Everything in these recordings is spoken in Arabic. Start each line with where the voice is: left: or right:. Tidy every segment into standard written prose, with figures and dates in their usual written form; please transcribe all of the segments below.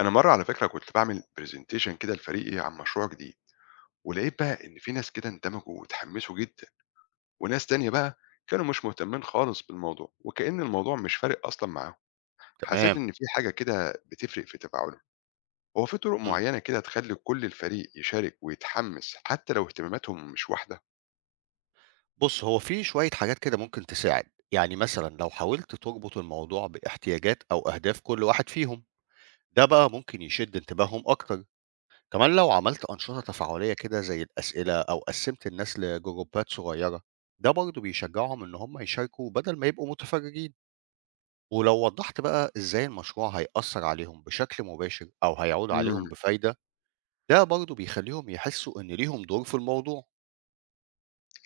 left: انا مره على فكره كنت بعمل برزنتيشن كده لفريقي عن مشروع جديد ولقيت بقى ان في ناس كده اندمجوا وتحمسوا جدا وناس تانية بقى كانوا مش مهتمين خالص بالموضوع وكأن الموضوع مش فارق اصلا معاهم حسيت
right: تمام.
left: ان في حاجه كده بتفرق في تفاعلهم هو في طرق
right: إمم.
left: معينه كده تخلي كل الفريق يشارك ويتحمس حتى لو اهتماماتهم مش واحده.
right: بُص، هو في شوية حاجات كده ممكن تساعد. يعني مثلًا لو حاولت تربط الموضوع باحتياجات أو أهداف كل واحد فيهم، ده بقى ممكن يشد انتباههم أكتر. كمان لو عملت أنشطة تفاعلية كده زي الأسئلة أو قسّمت الناس لجروبات صغيرة، ده برضه بيشجعهم إن هم يشاركوا بدل ما يبقوا متفرّجين. ولو وضّحت بقى إزاي المشروع هيأثّر عليهم بشكل مباشر أو هيعود عليهم
left: امم
right: بفايدة، ده برضه بيخلّيهم يحسّوا إن ليهم دور في الموضوع.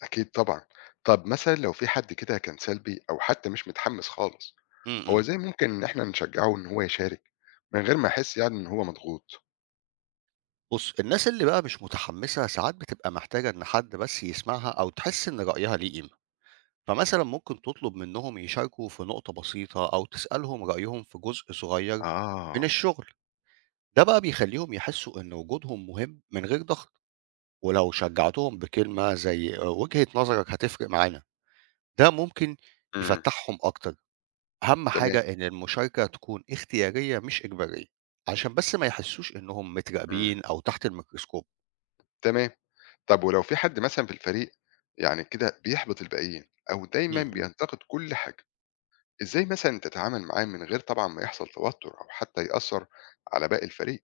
left: اكيد طبعا. طب مثلا لو في حد كده كان سلبي او حتى مش متحمس خالص،
right: إمم،
left: هو
right: إمم.
left: ازاي ممكن ان احنا نشجعه ان هو يشارك من غير ما يحس يعني ان هو مضغوط.
right: بُص، الناس اللي بقى مش متحمّسة ساعات بتبقى محتاجة إن حد بس يسمعها أو تحس إن رأيها ليه قيمة، فمثلًا ممكن تطلب منّهم يشاركوا في نقطة بسيطة أو تسألهم رأيهم في جزء صغير من
left: آه،
right: الشغل، ده بقى بيخلّيهم يحسّوا إن وجودهم مهم من غير ضغط، ولو شجّعتهم بكلمة زي آه، وجهة نظرك هتفرق معانا، ده ممكن
left: إمم،
right: يفتّحهم أكتر. أهم
left: تمام،
right: حاجة إن المشاركة تكون اختيارية مش إجبارية، عشان بس ما يحسّوش إنّهم
left: إمم.
right: متراقبين أو تحت الميكروسكوب.
left: تمام. طب ولو في حد مثلًا في الفريق يعني كده بيحبط الباقيين أو دايمًا
right: إمم، إمم.
left: بينتقد كل حاجة، إزاي مثلًا تتعامل معاه من غير طبعًا ما يحصل توتر أو حتى يأثّر على باقي الفريق؟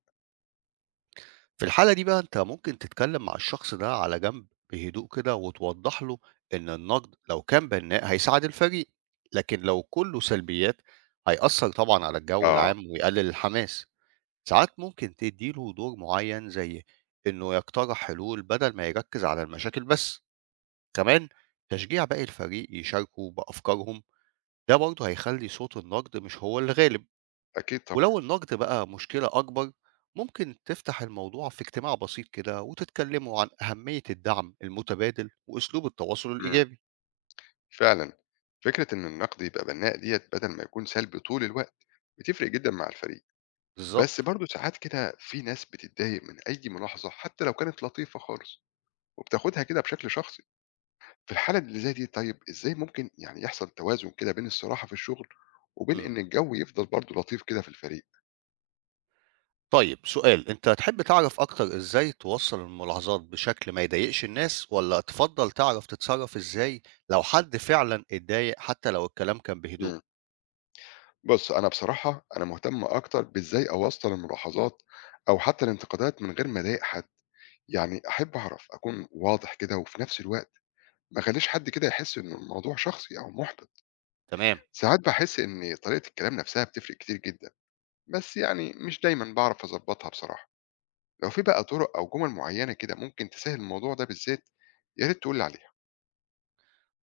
right: في الحالة دي بقى أنت ممكن تتكلم مع الشخص ده على جنب بهدوء كده وتوضح له إن النقد لو كان بناء هيساعد الفريق، لكن لو كله سلبيات هيأثر طبعا على الجو
left: آه،
right: العام ويقلل الحماس. ساعات ممكن تديله دور معين زي إنه يقترح حلول بدل ما يركز على المشاكل بس. كمان تشجيع باقي الفريق يشاركوا بأفكارهم، ده برضه هيخلي صوت النقد مش هو اللي غالب.
left: أكيد طبعًا.
right: ولو النقد بقى مشكلة أكبر، ممكن تفتح الموضوع في اجتماع بسيط كده وتتكلموا عن أهمية الدعم المتبادل وأسلوب التواصل
left: إمم.
right: الإيجابي.
left: فعلًا، فكرة إن النقد يبقى بناء ديّة بدل ما يكون سلبي طول الوقت، بتفرق جدًا مع الفريق. بس
right: بالظبط.
left: برضه ساعات كده في ناس بتتضايق من أي ملاحظة حتى لو كانت لطيفة خالص وبتاخدها كده بشكل شخصي. في الحالة اللي زي دي طيب إزاي ممكن يعني يحصل توازن كده بين الصراحة في الشغل وبين
right: مم.
left: إن الجو يفضل برضه لطيف كده في الفريق؟
right: طيب سؤال، أنت تحب تعرف أكتر إزاي توصل الملاحظات بشكل ما يضايقش الناس، ولا تفضل تعرف تتصرف إزاي لو حد فعلا اتضايق حتى لو الكلام كان بهدوء؟
left: إمم. بُص، أنا بصراحة أنا مهتم أكتر بإزاي أوصّل الملاحظات أو حتى الانتقادات من غير ما أضايق حد، يعني أحب أعرف أكون واضح كده وفي نفس الوقت ما أخلّيش حد كده يحس إن الموضوع شخصي أو مُحبِط،
right: تمام.
left: ساعات باحس إن طريقة الكلام نفسها بتفرق كتير جدًا، بس يعني مش دايمًا باعرف أضبّطها بصراحة، لو في بقى طُرق أو جُمل معيّنة كده ممكن تسهّل الموضوع ده بالذات يا ريت تقول لي عليها.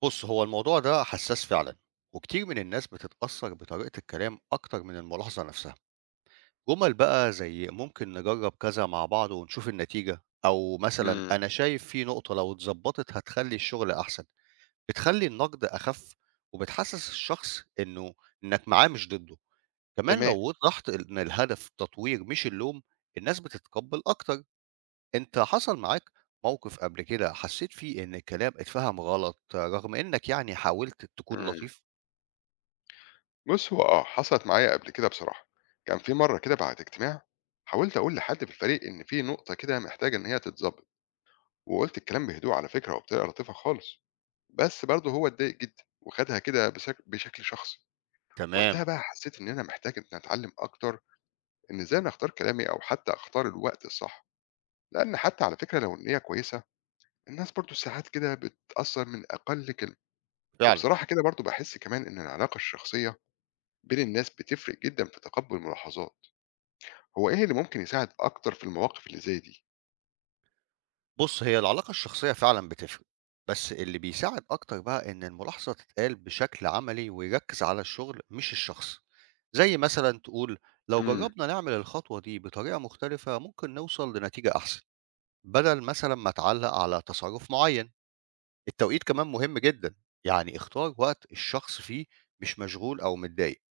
right: بص، هو الموضوع ده حساس فعلا، وكتير من الناس بتتأثر بطريقة الكلام أكتر من الملاحظة نفسها. جُمل بقى زي ممكن نجرّب كذا مع بعض ونشوف النتيجة، أو مثلًا
left: إمم.
right: أنا شايف في نقطة لو اتضبطت هتخلّي الشغل أحسن، بتخلّي النقد أخف، وبتحسّس الشخص إنه إنك معاه مش ضده. كمان لو
left: تمام.
right: وضّحت إن الهدف تطوير مش اللوم، الناس بتتقبّل أكتر. أنت حصل معاك موقف قبل كده حسّيت فيه إن الكلام اتفهم غلط رغم إنك يعني حاولت تكون
left: إمم.
right: لطيف؟
left: بُص، هو حصلت معايا قبل كده بصراحة. كان في مرّة كده بعد اجتماع، حاولت أقول لحد في الفريق إن في نقطة كده محتاجة إن هي تتضبط، وقُلت الكلام بهدوء على فكرة وبطريقة لطيفة خالص، بس برضه هو اتضايق جدًا وخدها كده بشكل شخصي. وقتها
right: تمام.
left: بقى حسّيت إن أنا محتاج إن أتعلّم أكتر إن إزاي أنا أختار كلامي أو حتى أختار الوقت الصح، لإن حتى على فكرة لو النية كويسة، الناس برضه ساعات كده بتتأثّر من أقل كلمة.
right: فعلًا.
left: وبصراحة كده برضه باحس كمان إن العلاقة الشخصية بين الناس بتفرق جدًا في تقبُّل الملاحظات. هو إيه اللي ممكن يساعد أكتر في المواقف اللي زي دي؟
right: بُص، هي العلاقة الشخصية فعلًا بتفرق، بس اللي بيساعد أكتر بقى إن الملاحظة تتقال بشكل عملي ويركّز على الشغل مش الشخص، زي مثلًا تقول لو
left: إمم،
right: جرّبنا نعمل الخطوة دي بطريقة مختلفة ممكن نوصل لنتيجة أحسن، بدل مثلًا ما تعلّق على تصرُّف معيّن. التوقيت كمان مهم جدًا، يعني اختار وقت الشخص فيه مش مشغول أو متضايق.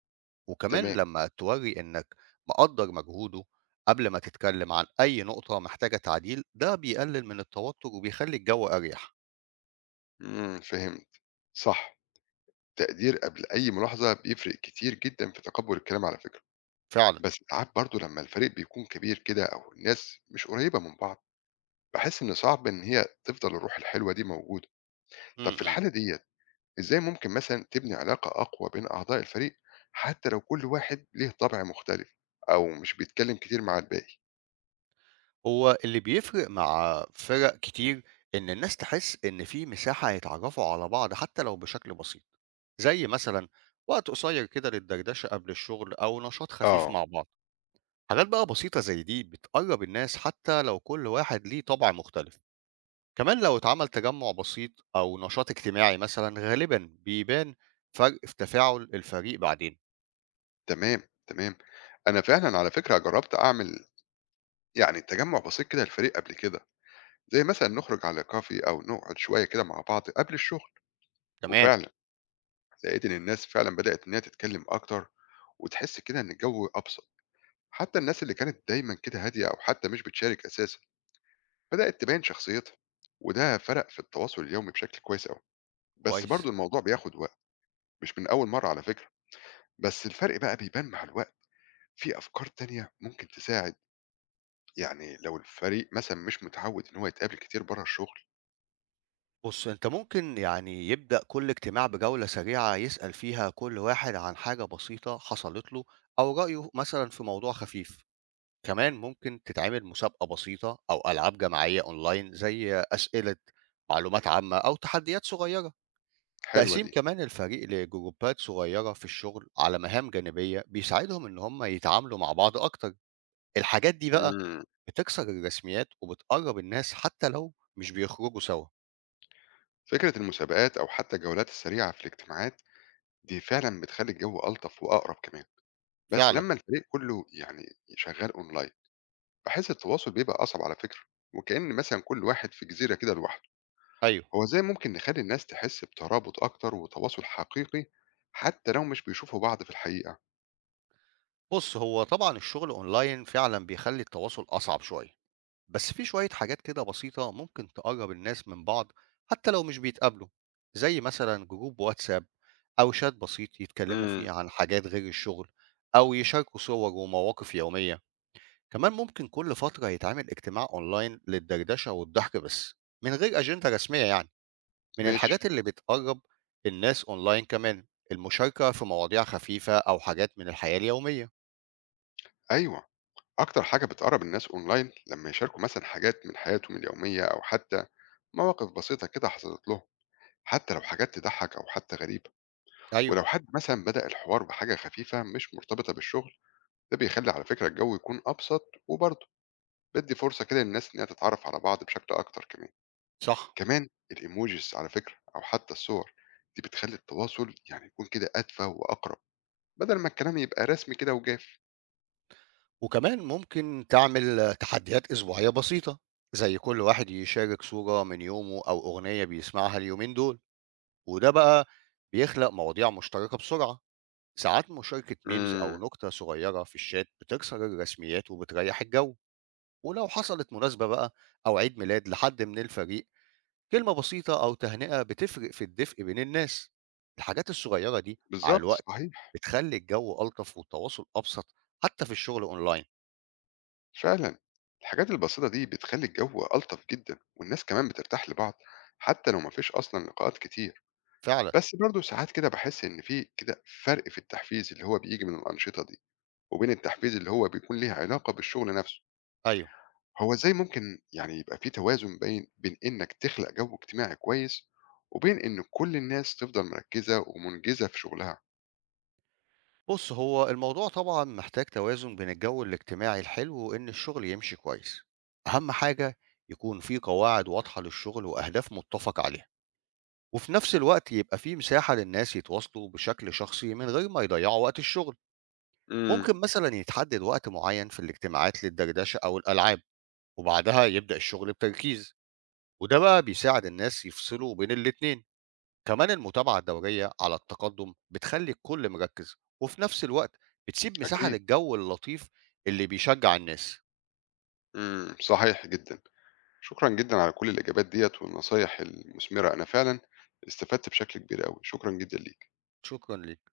right: وكمان
left: تمام،
right: لما تورّي إنك مقدّر مجهوده قبل ما تتكلم عن أي نقطة محتاجة تعديل، ده بيقلل من التوتر وبيخلّي الجو أريح.
left: إمم، فهمت. صح، تقدير قبل أي ملاحظة بيفرق كتير جدًا في تقبُّل الكلام على فكرة،
right: فعلًا.
left: بس ساعات برضه لمّا الفريق بيكون كبير كده أو الناس مش قريّبة من بعض، باحس إن صعب إن هي تفضل الروح الحلوة دي موجودة. طب
right: إمم،
left: في
right: إمم.
left: الحالة ديّة إزاي ممكن مثلًا تبني علاقة أقوى بين أعضاء الفريق حتى لو كل واحد ليه طَبع مختلف أو مش بيتكلّم كتير مع الباقي؟
right: هو اللي بيفرق مع فرق كتير إن الناس تحس إن في مساحة يتعرّفوا على بعض حتى لو بشكل بسيط، زي مثلًا وقت قصير كده للدردشة قبل الشغل أو نشاط خفيف
left: آه.
right: مع بعض. حاجات بقى بسيطة زي دي بتقرّب الناس حتى لو كل واحد ليه طبع مختلف. كمان لو اتعمل تجمع بسيط أو نشاط اجتماعي مثلا غالبا بيبان فرق في تفاعل الفريق بعدين.
left: تمام، تمام. أنا فعلًا على فكرة جرّبت أعمل يعني تجمُّع بسيط كده للفريق قبل كده، زي مثلًا نخرج على كافيه أو نقعد شوية كده مع بعض قبل الشغل،
right: تمام.
left: وفعلًا لقيت إن الناس فعلًا بدأت إن هي تتكلّم أكتر وتحس كده إن الجو أبسط، حتى الناس اللي كانت دايمًا كده هادية أو حتى مش بتشارك أساسًا، بدأت تبان شخصيتها وده فرق في التواصل اليومي بشكل كويس أوي. بس
right: كويس.
left: برضه الموضوع بياخُد وقت، مش من أول مرّة على فكرة، بس الفرق بقى بيبان مع الوقت، في أفكار تانية ممكن تساعد يعني لو الفريق مثلًا مش متعوّد إن هو يتقابل كتير برّه الشغل،
right: بص انت ممكن يعني يبدأ كل اجتماع بجولة سريعة يسأل فيها كل واحد عن حاجة بسيطة حصلت له أو رأيه مثلا في موضوع خفيف. كمان ممكن تتعمل مسابقة بسيطة أو ألعاب جماعية أونلاين زي أسئلة معلومات عامة أو تحديات صغيرة.
left: حلوة
right: تقسيم
left: دي.
right: كمان الفريق لجروبات صغيرة في الشغل على مهام جانبية بيساعدهم إن هم يتعاملوا مع بعض أكتر. الحاجات دي بقى
left: إمم.
right: بتكسر الرسميات وبتقرب الناس حتى لو مش بيخرجوا سوا.
left: فكرة المسابقات أو حتى الجولات السريعة في الاجتماعات، دي فعلًا بتخلّي الجو ألطف وأقرب كمان. بس
right: فعلا.
left: لمّا الفريق كُلّه يعني شغّال أونلاين، باحس التواصل بيبقى أصعب على فكرة، وكإن مثلًا كل واحد في جزيرة كده لوحده.
right: أيوه.
left: هو إزاي ممكن نخلّي الناس تحس بترابط أكتر وتواصل حقيقي، حتى لو مش بيشوفوا بعض في الحقيقة؟
right: بص، هو طبعا الشغل أونلاين فعلا بيخلي التواصل أصعب شوية، بس في شوية حاجات كده بسيطة ممكن تقرب الناس من بعض حتى لو مش بيتقابلوا، زي مثلا جروب واتساب أو شات بسيط يتكلموا
left: إمم،
right: فيه عن حاجات غير الشغل، أو يشاركوا صور ومواقف يومية. كمان ممكن كل فترة يتعمل اجتماع أونلاين للدردشة والضحك بس من غير أجندة رسمية يعني. من
left: ماشي،
right: الحاجات اللي بتقرب الناس أونلاين كمان المشاركة في مواضيع خفيفة أو حاجات من الحياة اليومية.
left: أيوه. أكتر حاجة بتقرب الناس أونلاين لما يشاركوا مثلا حاجات من حياتهم اليومية أو حتى مواقف بسيطة كده حصلت لهم حتى لو حاجات تضحك أو حتى غريبة،
right: أيوه.
left: ولو حد مثلا بدأ الحوار بحاجة خفيفة مش مرتبطة بالشغل ده بيخلي على فكرة الجو يكون أبسط وبرضه بدي فرصة كده للناس إنها تتعرف على بعض بشكل أكتر كمان.
right: صح.
left: كمان الإيموجيز على فكرة أو حتى الصور دي بتخلي التواصل يعني يكون كده أدفى وأقرب بدل ما الكلام يبقى رسمي كده وجاف.
right: وكمان ممكن تعمل تحديات أسبوعية بسيطة زي كل واحد يشارك صورة من يومه أو أغنية بيسمعها اليومين دول، وده بقى بيخلق مواضيع مشتركة بسرعة. ساعات مشاركة ميمز أو
left: امم
right: نكتة صغيرة في الشات بتكسر الرسميات وبتريح الجو. ولو حصلت مناسبة بقى أو عيد ميلاد لحد من الفريق، كلمة بسيطة أو تهنئة بتفرق في الدفء بين الناس. الحاجات الصغيرة دي مع
left: بالظبط
right: الوقت
left: صحيح.
right: بتخلي الجو ألطف والتواصل أبسط، حتى في الشغل أونلاين.
left: فعلا الحاجات البسيطة دي بتخلي الجو ألطف جدا والناس كمان بترتاح لبعض حتى لو مفيش أصلا لقاءات كتير.
right: فعلا.
left: بس برضه ساعات كده بحس إن في كده فرق في التحفيز اللي هو بيجي من الأنشطة دي وبين التحفيز اللي هو بيكون ليه علاقة بالشغل نفسه.
right: أيوه.
left: هو إزاي ممكن يعني يبقى في توازن بين إنك تخلق جو اجتماعي كويس وبين إن كل الناس تفضل مركزة ومنجزة في شغلها؟
right: بص، هو الموضوع طبعا محتاج توازن بين الجو الاجتماعي الحلو وإن الشغل يمشي كويس. أهم حاجة يكون في قواعد واضحة للشغل وأهداف متفق عليها، وفي نفس الوقت يبقى في مساحة للناس يتواصلوا بشكل شخصي من غير ما يضيعوا وقت الشغل.
left: امم
right: ممكن مثلا يتحدد وقت معين في الاجتماعات للدردشة أو الألعاب، وبعدها يبدأ الشغل بتركيز، وده بقى بيساعد الناس يفصلوا بين الاتنين. كمان المتابعة الدورية على التقدم بتخلي الكل مركز، وفي نفس الوقت بتسيب مساحة
left: أكيد.
right: للجو اللطيف اللي بيشجع الناس.
left: صحيح جدا. شكرا جدا على كل الإجابات ديت والنصايح المثمرة، أنا فعلا استفدت بشكل كبير أوي، شكرا جدا ليك.
right: شكرا ليك.